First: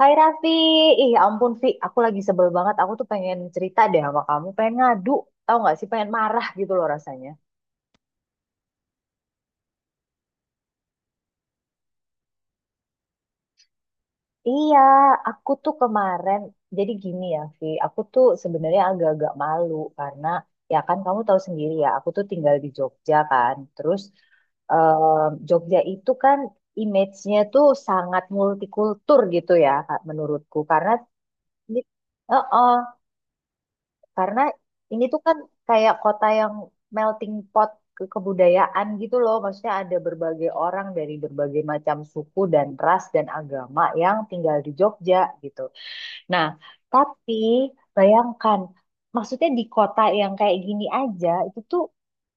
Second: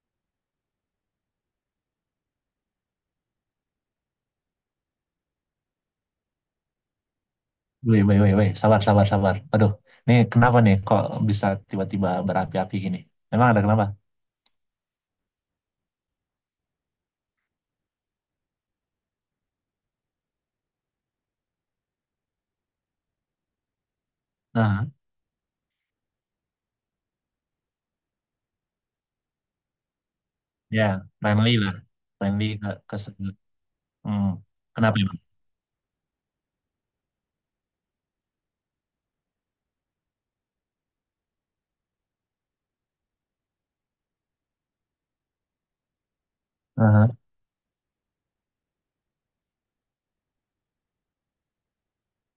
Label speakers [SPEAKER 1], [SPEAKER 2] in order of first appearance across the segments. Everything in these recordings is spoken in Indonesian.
[SPEAKER 1] Hai Raffi, ih ampun Vi, aku lagi sebel banget. Aku tuh pengen cerita deh sama kamu, pengen ngadu, tau nggak sih? Pengen marah gitu loh rasanya.
[SPEAKER 2] Wih, wih, wih, wih. Sabar, sabar, sabar. Aduh, ini kenapa nih kok bisa tiba-tiba berapi-api gini? Memang ada kenapa?
[SPEAKER 1] Iya, aku tuh kemarin jadi gini ya, Vi. Aku tuh sebenarnya agak-agak malu karena ya kan kamu tahu sendiri ya, aku tuh tinggal di Jogja kan. Terus
[SPEAKER 2] Nah,
[SPEAKER 1] Jogja itu kan image-nya tuh sangat multikultur gitu ya, Kak, menurutku.
[SPEAKER 2] ya,
[SPEAKER 1] Karena
[SPEAKER 2] friendly lah.
[SPEAKER 1] ini,
[SPEAKER 2] Friendly ke,
[SPEAKER 1] heeh,
[SPEAKER 2] ke se- Hmm.
[SPEAKER 1] karena
[SPEAKER 2] Kenapa
[SPEAKER 1] ini
[SPEAKER 2] ya,
[SPEAKER 1] tuh
[SPEAKER 2] Bang?
[SPEAKER 1] kan kayak kota yang melting pot ke kebudayaan gitu loh. Maksudnya ada berbagai orang dari berbagai macam suku dan ras dan agama yang tinggal di Jogja gitu. Nah,
[SPEAKER 2] Aha.
[SPEAKER 1] tapi bayangkan, maksudnya di kota yang kayak gini aja itu tuh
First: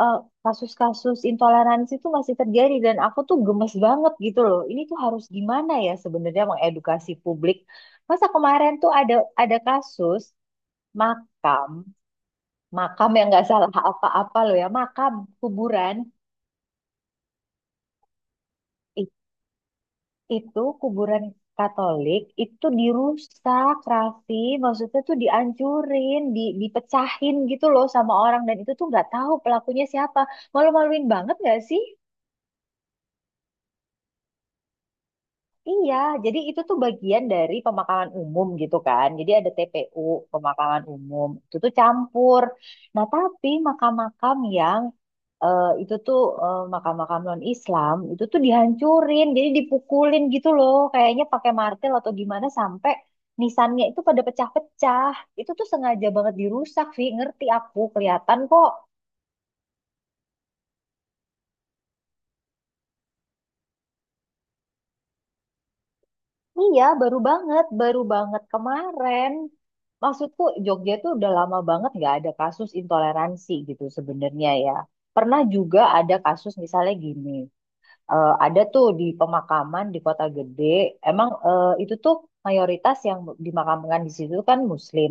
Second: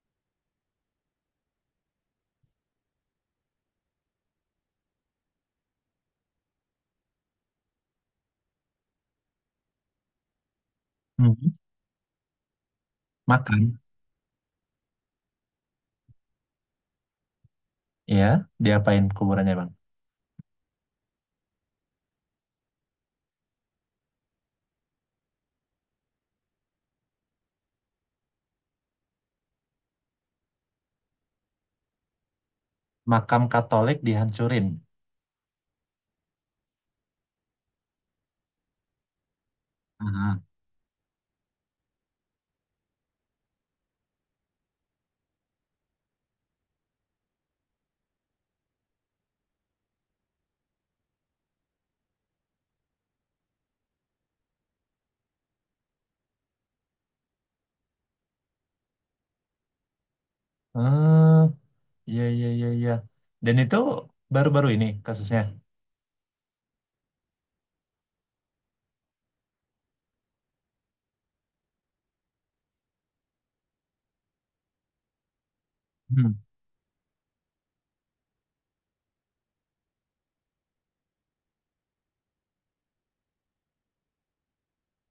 [SPEAKER 1] eh, kasus-kasus intoleransi tuh masih terjadi dan aku tuh gemes banget gitu loh. Ini tuh harus gimana ya sebenarnya mengedukasi publik. Masa kemarin tuh ada kasus
[SPEAKER 2] Hmm.
[SPEAKER 1] makam makam yang nggak salah
[SPEAKER 2] Makan.
[SPEAKER 1] apa-apa loh ya. Makam, kuburan,
[SPEAKER 2] Ya, diapain
[SPEAKER 1] i-
[SPEAKER 2] kuburannya, Bang?
[SPEAKER 1] itu kuburan Katolik itu dirusak, Raffi. Maksudnya tuh dihancurin, dipecahin gitu loh sama orang. Dan itu tuh nggak tahu pelakunya siapa. Malu-maluin banget nggak sih?
[SPEAKER 2] Makam Katolik dihancurin.
[SPEAKER 1] Iya, jadi itu tuh bagian dari pemakaman umum gitu kan. Jadi ada TPU,
[SPEAKER 2] Aha.
[SPEAKER 1] pemakaman umum. Itu tuh campur. Nah, tapi eh, itu tuh makam-makam non-Islam, itu tuh dihancurin. Jadi dipukulin gitu loh. Kayaknya pakai martil atau gimana sampai nisannya itu pada pecah-pecah. Itu tuh sengaja banget dirusak, Vi. Ngerti aku, kelihatan kok.
[SPEAKER 2] Hmm, iya, iya, iya, iya. Dan itu baru-baru ini kasusnya.
[SPEAKER 1] Iya, baru banget kemarin. Maksudku Jogja tuh udah lama banget nggak ada kasus intoleransi gitu sebenarnya ya. Pernah juga ada
[SPEAKER 2] Hmm.
[SPEAKER 1] kasus misalnya gini. Eh, ada tuh di pemakaman di kota gede. Emang itu tuh mayoritas yang dimakamkan di situ kan Muslim.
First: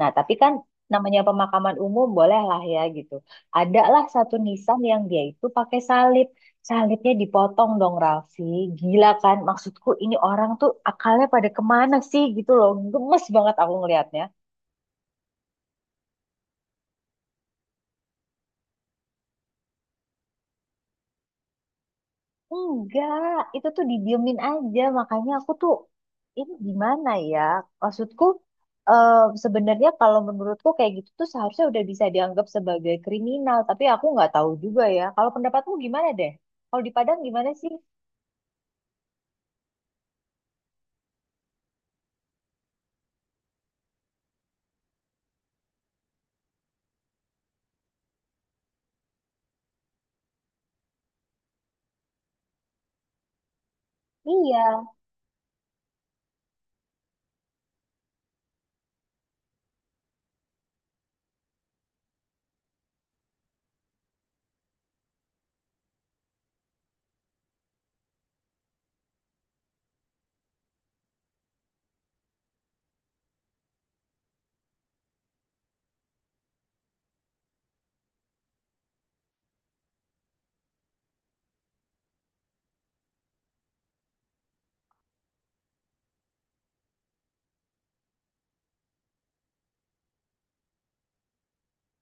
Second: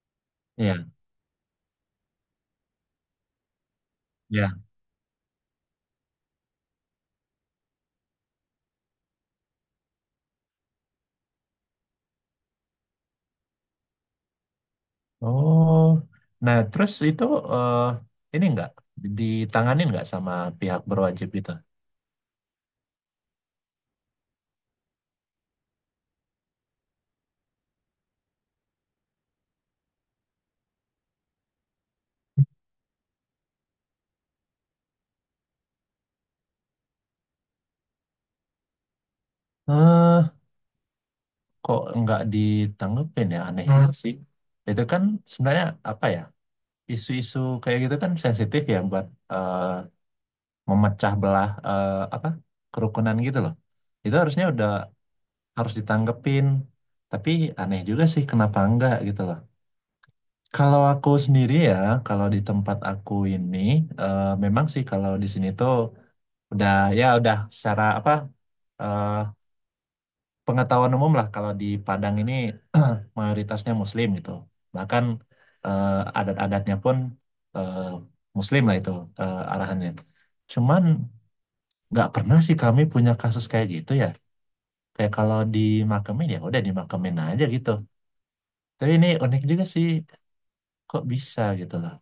[SPEAKER 1] Nah, tapi kan
[SPEAKER 2] Iya,
[SPEAKER 1] namanya pemakaman umum boleh lah ya gitu. Ada lah satu
[SPEAKER 2] iya.
[SPEAKER 1] nisan yang dia itu pakai salib. Salibnya dipotong dong Raffi. Gila kan? Maksudku ini orang tuh akalnya pada kemana sih gitu loh. Gemes banget aku ngelihatnya.
[SPEAKER 2] Oh, nah terus itu eh, ini nggak ditanganin nggak sama pihak berwajib itu?
[SPEAKER 1] Enggak, itu tuh didiemin aja. Makanya aku tuh ini gimana ya? Maksudku eh, sebenarnya kalau menurutku kayak gitu tuh seharusnya udah bisa dianggap sebagai kriminal. Tapi aku nggak tahu juga ya. Kalau pendapatmu gimana deh? Kalau di Padang gimana sih?
[SPEAKER 2] Eh, kok nggak ditanggepin ya? Aneh juga sih. Itu kan sebenarnya apa ya? Isu-isu kayak gitu kan sensitif ya buat eh, memecah belah eh, apa kerukunan gitu loh. Itu harusnya
[SPEAKER 1] Iya,
[SPEAKER 2] udah harus ditanggepin. Tapi aneh juga sih kenapa enggak gitu loh. Kalau aku sendiri ya, kalau di tempat aku ini, memang sih kalau di sini tuh udah ya udah secara apa eh, pengetahuan umum lah kalau di Padang ini mayoritasnya Muslim gitu, bahkan adat-adatnya pun eh, Muslim lah itu arahannya. Cuman nggak pernah sih kami punya kasus kayak gitu ya, kayak kalau dimakamin ya udah dimakamin aja gitu. Tapi ini unik juga sih, kok bisa gitu loh.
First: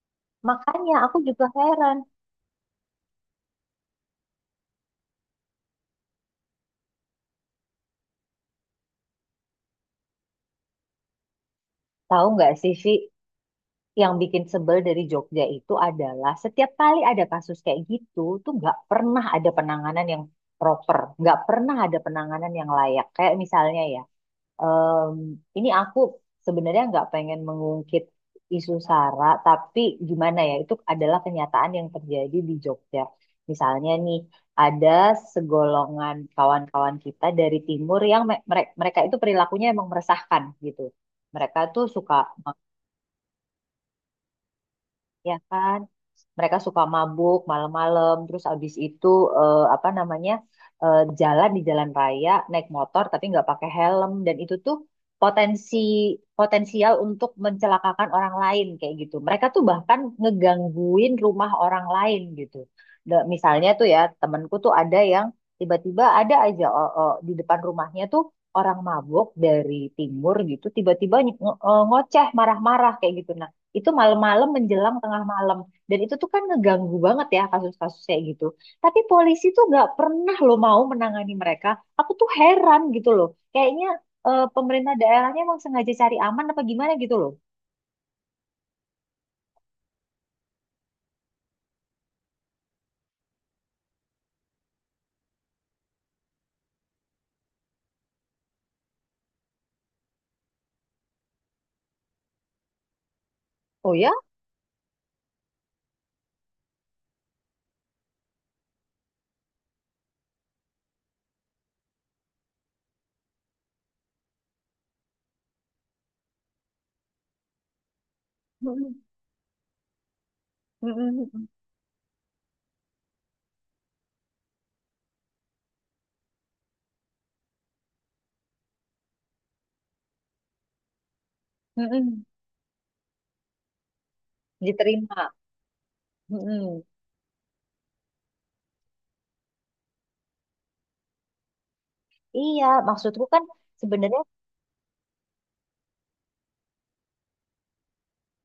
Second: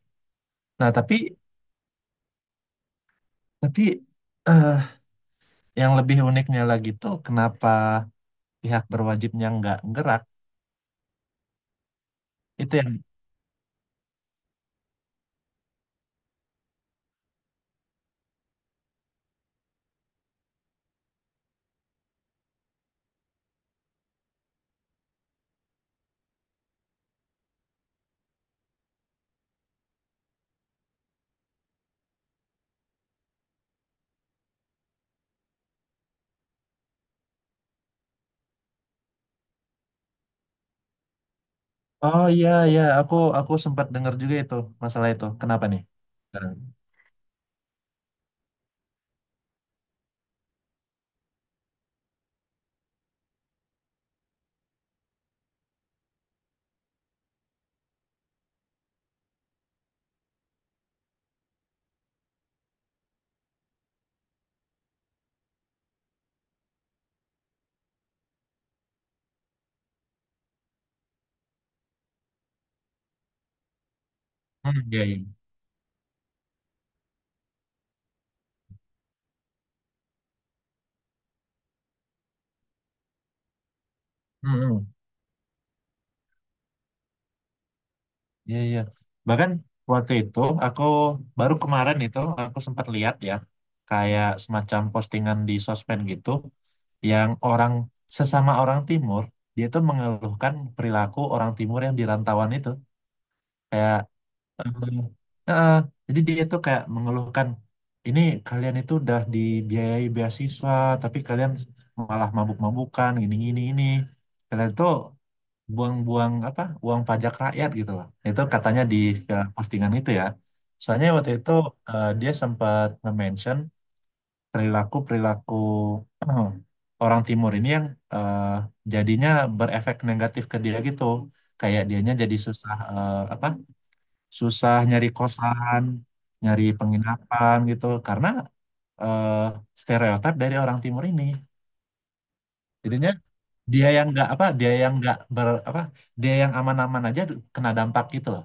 [SPEAKER 2] Nah,
[SPEAKER 1] makanya
[SPEAKER 2] tapi
[SPEAKER 1] aku juga heran.
[SPEAKER 2] tapi eh, yang lebih uniknya lagi tuh kenapa pihak berwajibnya nggak gerak,
[SPEAKER 1] Tahu nggak
[SPEAKER 2] itu
[SPEAKER 1] sih,
[SPEAKER 2] yang.
[SPEAKER 1] Vi, yang bikin sebel dari Jogja itu adalah setiap kali ada kasus kayak gitu tuh nggak pernah ada penanganan yang proper, nggak pernah ada penanganan yang layak. Kayak misalnya ya. Em, ini aku sebenarnya nggak pengen mengungkit isu SARA, tapi gimana ya, itu adalah kenyataan yang terjadi di Jogja. Misalnya nih, ada segolongan kawan-kawan kita dari timur yang mereka itu perilakunya emang meresahkan gitu. Mereka tuh suka
[SPEAKER 2] Oh iya, iya, aku sempat dengar juga itu masalah itu.
[SPEAKER 1] ya
[SPEAKER 2] Kenapa
[SPEAKER 1] kan?
[SPEAKER 2] nih? Sekarang.
[SPEAKER 1] Mereka suka mabuk malam-malam, terus abis itu eh, apa namanya jalan di jalan raya naik motor tapi nggak pakai helm dan itu tuh potensi potensial untuk mencelakakan orang lain kayak gitu. Mereka tuh bahkan ngegangguin rumah orang lain gitu. Misalnya tuh ya temanku tuh ada yang tiba-tiba ada aja di depan rumahnya tuh orang mabuk dari timur gitu tiba-tiba ngoceh marah-marah kayak gitu itu malam-malam
[SPEAKER 2] Hmm,
[SPEAKER 1] menjelang
[SPEAKER 2] iya
[SPEAKER 1] tengah
[SPEAKER 2] iya.
[SPEAKER 1] malam. Dan itu tuh kan ngeganggu banget ya kasus kasusnya gitu, tapi polisi tuh nggak pernah lo mau menangani mereka. Aku tuh heran gitu loh. Kayaknya
[SPEAKER 2] Hmm,
[SPEAKER 1] pemerintah
[SPEAKER 2] hmm.
[SPEAKER 1] daerahnya emang sengaja cari aman apa gimana gitu loh.
[SPEAKER 2] Iya iya. Bahkan waktu itu aku baru kemarin itu aku sempat lihat ya, kayak semacam postingan di sosmed gitu yang orang, sesama orang timur, dia tuh mengeluhkan perilaku orang timur yang di rantauan itu.
[SPEAKER 1] Oh
[SPEAKER 2] Kayak.
[SPEAKER 1] ya.
[SPEAKER 2] Eh, eh, jadi dia tuh kayak mengeluhkan ini, kalian itu udah dibiayai beasiswa tapi kalian malah mabuk-mabukan gini gini ini, kalian tuh buang-buang apa uang pajak rakyat gitu loh, itu katanya
[SPEAKER 1] Mm-mm.
[SPEAKER 2] di postingan itu ya. Soalnya waktu
[SPEAKER 1] Mm-mm.
[SPEAKER 2] itu dia sempat nge-mention perilaku-perilaku orang timur ini yang eh, jadinya berefek negatif ke dia gitu, kayak dianya
[SPEAKER 1] Mm-mm.
[SPEAKER 2] jadi susah eh, apa, susah nyari
[SPEAKER 1] Diterima.
[SPEAKER 2] kosan, nyari
[SPEAKER 1] Mm-mm.
[SPEAKER 2] penginapan gitu karena eh, stereotip dari orang timur ini.
[SPEAKER 1] Iya
[SPEAKER 2] Jadinya
[SPEAKER 1] maksudku kan
[SPEAKER 2] dia yang
[SPEAKER 1] sebenarnya
[SPEAKER 2] nggak apa, dia yang nggak ber apa, dia yang aman-aman aja kena dampak gitu loh.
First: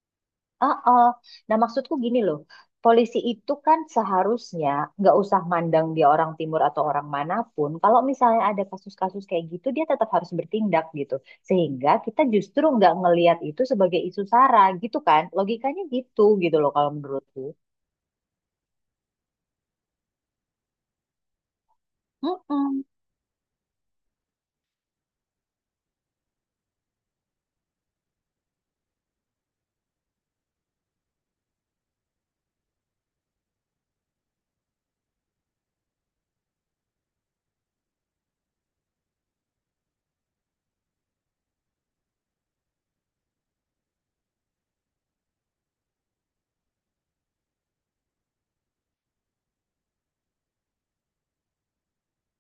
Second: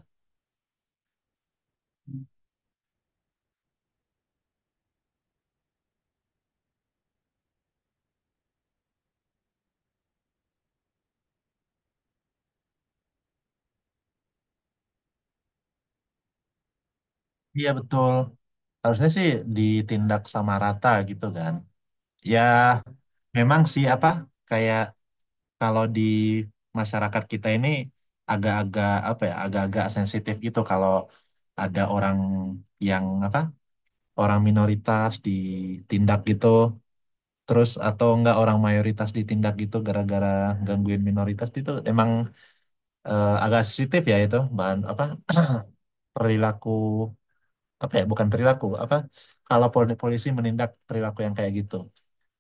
[SPEAKER 1] ah, ah. Nah, maksudku gini loh, polisi itu kan seharusnya nggak usah mandang dia orang timur atau orang manapun. Kalau misalnya ada kasus-kasus kayak gitu, dia tetap harus bertindak gitu. Sehingga kita justru nggak ngelihat itu sebagai isu sara gitu kan. Logikanya gitu gitu loh kalau menurutku.
[SPEAKER 2] Iya betul. Harusnya sih ditindak sama rata gitu kan. Ya
[SPEAKER 1] Mm-mm.
[SPEAKER 2] memang sih apa, kayak kalau di masyarakat kita ini agak-agak apa ya, agak-agak sensitif gitu kalau ada orang yang apa, orang minoritas ditindak gitu, terus atau enggak orang mayoritas ditindak gitu gara-gara gangguin minoritas, itu emang agak sensitif ya, itu bahan apa perilaku, apa ya, bukan perilaku, apa kalau polisi menindak perilaku yang kayak gitu,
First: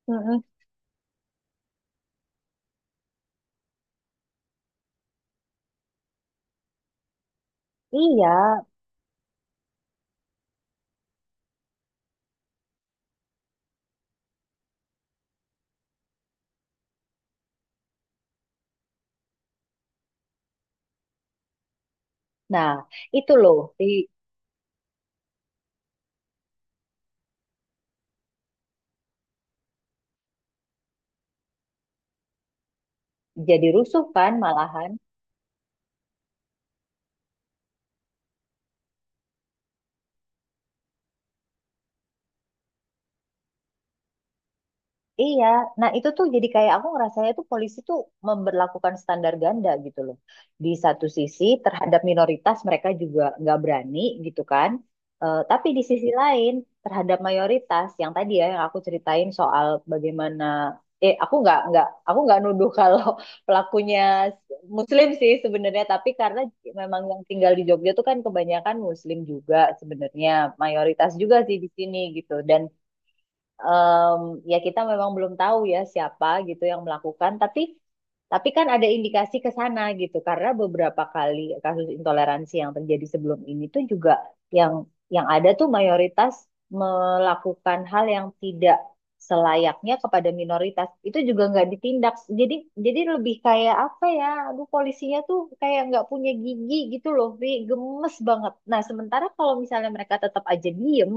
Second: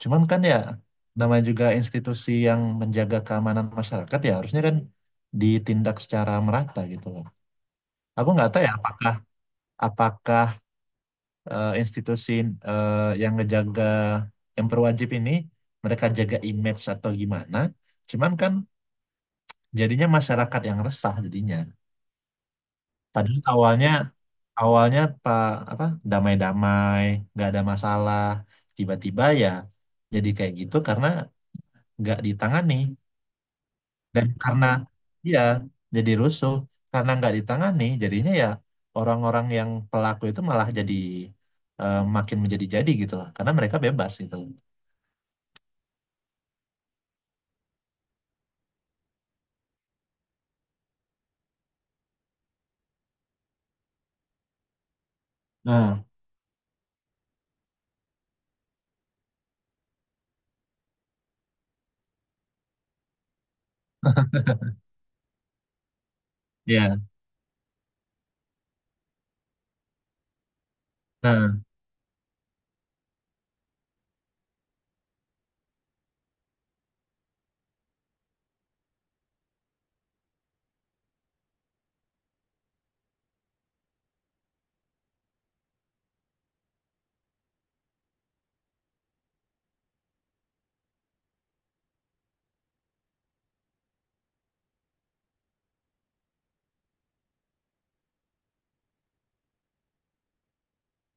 [SPEAKER 2] cuman kan
[SPEAKER 1] Mm-mm.
[SPEAKER 2] ya namanya juga institusi yang menjaga keamanan masyarakat, ya harusnya kan ditindak secara merata gitu loh. Aku
[SPEAKER 1] Iya.
[SPEAKER 2] nggak tahu ya, apakah, apakah institusi eh, yang ngejaga, yang berwajib ini, mereka jaga image atau gimana, cuman kan jadinya masyarakat yang resah jadinya,
[SPEAKER 1] Nah, itu
[SPEAKER 2] padahal
[SPEAKER 1] loh.
[SPEAKER 2] awalnya, awalnya pak apa, damai-damai nggak ada masalah, tiba-tiba ya jadi kayak gitu karena nggak ditangani.
[SPEAKER 1] Jadi rusuh
[SPEAKER 2] Dan
[SPEAKER 1] kan
[SPEAKER 2] karena,
[SPEAKER 1] malahan.
[SPEAKER 2] iya, jadi rusuh karena nggak ditangani jadinya ya orang-orang yang pelaku itu malah jadi makin menjadi-jadi gitu loh karena mereka bebas gitu loh.
[SPEAKER 1] Iya, nah itu tuh jadi kayak aku ngerasanya tuh polisi tuh memberlakukan standar ganda gitu loh. Di satu sisi terhadap minoritas mereka juga nggak berani gitu kan. Eh, tapi di
[SPEAKER 2] Nah.
[SPEAKER 1] sisi lain terhadap mayoritas yang tadi ya yang aku ceritain soal bagaimana, eh, aku nggak nuduh kalau pelakunya Muslim sih sebenarnya, tapi karena memang
[SPEAKER 2] Iya.
[SPEAKER 1] yang tinggal di Jogja tuh kan kebanyakan Muslim juga sebenarnya, mayoritas juga sih
[SPEAKER 2] Nah.
[SPEAKER 1] di sini gitu dan em, ya kita memang belum tahu ya siapa gitu yang melakukan, tapi kan ada indikasi ke sana gitu karena beberapa kali kasus intoleransi yang terjadi sebelum ini tuh juga yang yang ada tuh mayoritas melakukan hal yang tidak selayaknya kepada minoritas itu juga nggak ditindak. Jadi jadi lebih kayak apa ya, aduh polisinya tuh kayak nggak punya gigi gitu loh Vi, gemes banget. Nah sementara kalau misalnya mereka tetap aja diem,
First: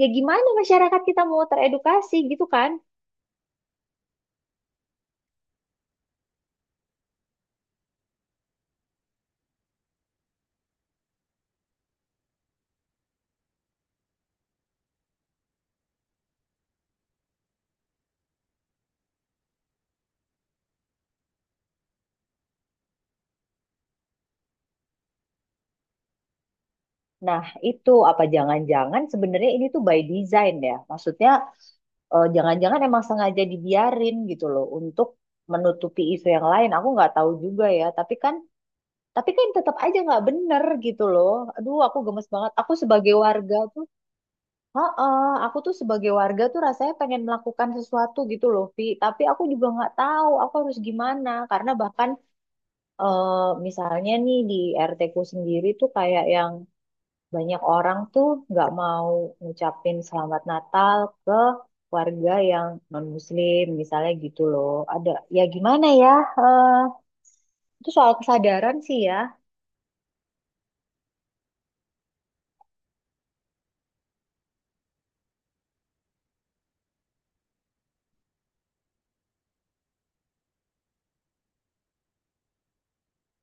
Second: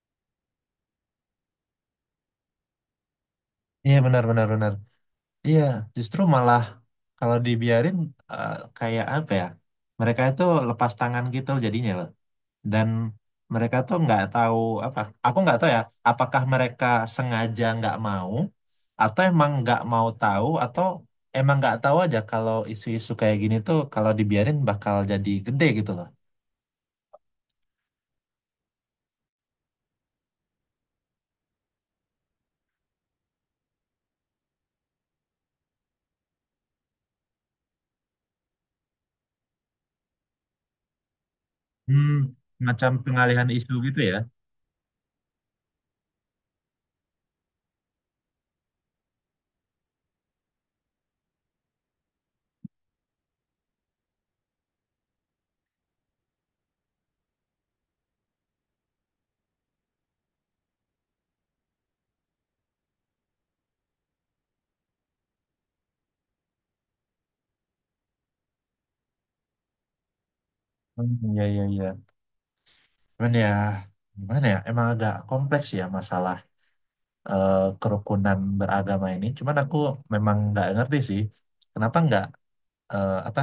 [SPEAKER 1] ya gimana masyarakat kita mau teredukasi gitu kan?
[SPEAKER 2] Iya, benar benar benar. Iya, justru malah kalau dibiarin, eh, kayak apa ya? Mereka itu lepas tangan gitu jadinya loh. Dan mereka tuh nggak tahu apa. Aku nggak tahu ya. Apakah mereka sengaja nggak mau, atau emang nggak mau tahu, atau emang nggak tahu aja kalau isu-isu kayak gini tuh kalau dibiarin bakal jadi gede gitu loh.
[SPEAKER 1] Nah, itu apa jangan-jangan sebenarnya ini tuh by design ya. Maksudnya jangan-jangan emang sengaja dibiarin gitu loh untuk menutupi isu yang lain. Aku nggak tahu juga ya, tapi kan tetap aja nggak bener gitu loh. Aduh, aku
[SPEAKER 2] Hmm,
[SPEAKER 1] gemes banget. Aku
[SPEAKER 2] macam
[SPEAKER 1] sebagai
[SPEAKER 2] pengalihan
[SPEAKER 1] warga
[SPEAKER 2] isu
[SPEAKER 1] tuh,
[SPEAKER 2] gitu ya.
[SPEAKER 1] heeh, aku tuh sebagai warga tuh rasanya pengen melakukan sesuatu gitu loh, Vi. Tapi aku juga nggak tahu aku harus gimana karena bahkan misalnya nih di RT ku sendiri tuh kayak yang banyak orang tuh nggak mau ngucapin selamat Natal ke warga yang non-Muslim misalnya gitu loh. Ada ya gimana ya? eh, itu soal kesadaran sih ya.
[SPEAKER 2] Hmm, iya iya iya. Cuman ya gimana ya? Emang agak kompleks ya masalah kerukunan beragama ini. Cuman aku memang nggak ngerti sih, kenapa nggak apa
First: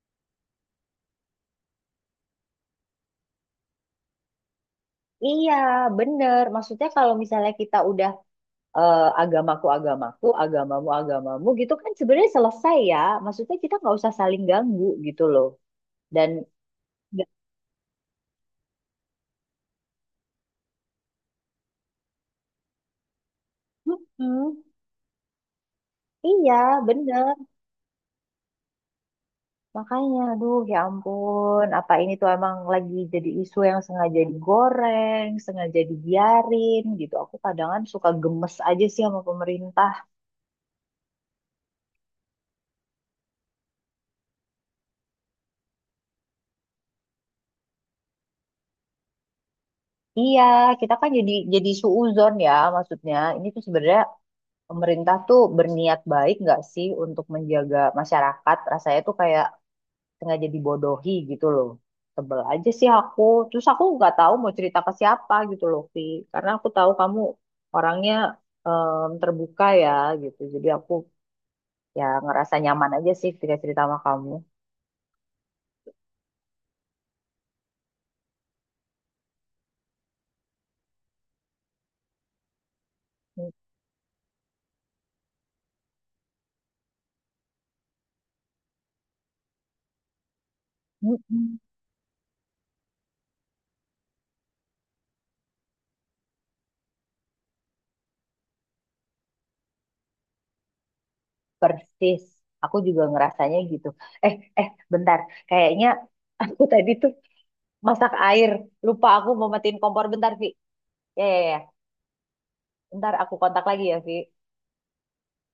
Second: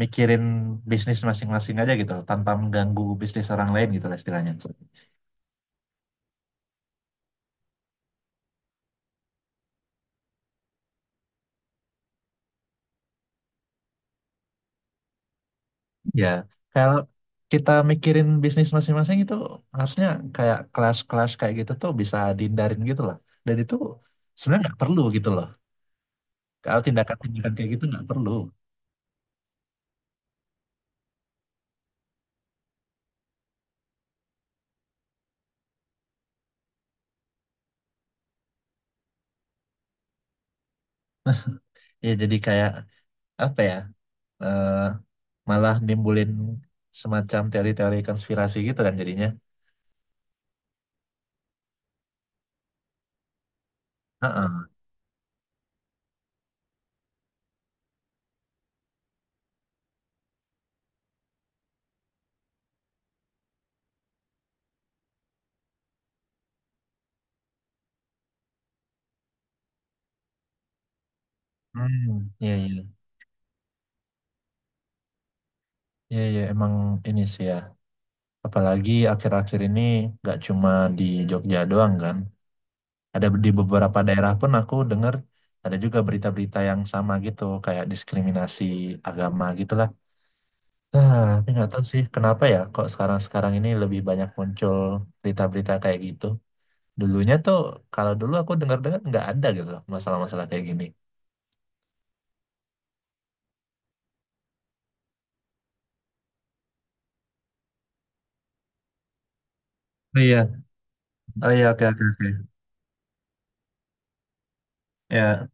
[SPEAKER 2] mikirin bisnis masing-masing aja gitu loh, tanpa mengganggu bisnis orang lain gitu lah istilahnya.
[SPEAKER 1] Iya, bener. Maksudnya kalau misalnya kita udah agamaku agamaku, agamamu agamamu gitu kan sebenarnya selesai ya. Maksudnya kita nggak usah saling ganggu gitu loh.
[SPEAKER 2] Ya,
[SPEAKER 1] Dan
[SPEAKER 2] kalau
[SPEAKER 1] nggak-
[SPEAKER 2] kita mikirin bisnis masing-masing itu harusnya kayak kelas-kelas kayak gitu tuh bisa dihindarin gitu lah. Dan itu
[SPEAKER 1] Mm-mm.
[SPEAKER 2] sebenarnya nggak perlu gitu loh.
[SPEAKER 1] Iya,
[SPEAKER 2] Kalau
[SPEAKER 1] bener.
[SPEAKER 2] tindakan-tindakan kayak gitu nggak perlu.
[SPEAKER 1] Makanya, aduh ya ampun, apa ini tuh emang lagi jadi isu yang sengaja digoreng, sengaja dibiarin gitu. Aku kadang suka gemes aja sih sama pemerintah.
[SPEAKER 2] Ya jadi kayak apa ya? eh, Malah nimbulin semacam teori-teori konspirasi gitu kan jadinya.
[SPEAKER 1] Iya, kita kan jadi suuzon ya maksudnya. Ini tuh sebenarnya
[SPEAKER 2] Heeh.
[SPEAKER 1] pemerintah tuh berniat baik nggak sih untuk menjaga masyarakat? Rasanya tuh kayak sengaja dibodohi gitu loh. Sebel aja sih aku. Terus aku nggak tahu mau cerita ke siapa gitu loh Vi, karena aku tahu kamu orangnya terbuka ya gitu, jadi aku ya
[SPEAKER 2] Hmm,
[SPEAKER 1] ngerasa
[SPEAKER 2] iya iya.
[SPEAKER 1] nyaman aja sih ketika cerita sama kamu.
[SPEAKER 2] Iya iya, emang ini sih ya. Apalagi akhir-akhir ini nggak cuma di Jogja doang kan. Ada di beberapa daerah pun aku dengar ada juga berita-berita yang sama gitu, kayak diskriminasi agama gitulah. Nah, tapi
[SPEAKER 1] Mm-mm.
[SPEAKER 2] nggak tahu sih kenapa ya kok sekarang-sekarang ini lebih banyak muncul berita-berita kayak gitu. Dulunya tuh, kalau dulu aku dengar-dengar nggak ada gitu loh masalah-masalah kayak gini.
[SPEAKER 1] Persis, aku juga ngerasanya gitu. eh eh Bentar, kayaknya aku tadi tuh masak air, lupa aku mau matiin kompor
[SPEAKER 2] Oh
[SPEAKER 1] bentar Vi.
[SPEAKER 2] iya,
[SPEAKER 1] Ya ya
[SPEAKER 2] oh
[SPEAKER 1] ya,
[SPEAKER 2] iya, oke, oke, oke.
[SPEAKER 1] bentar aku kontak lagi ya Vi.
[SPEAKER 2] Ya,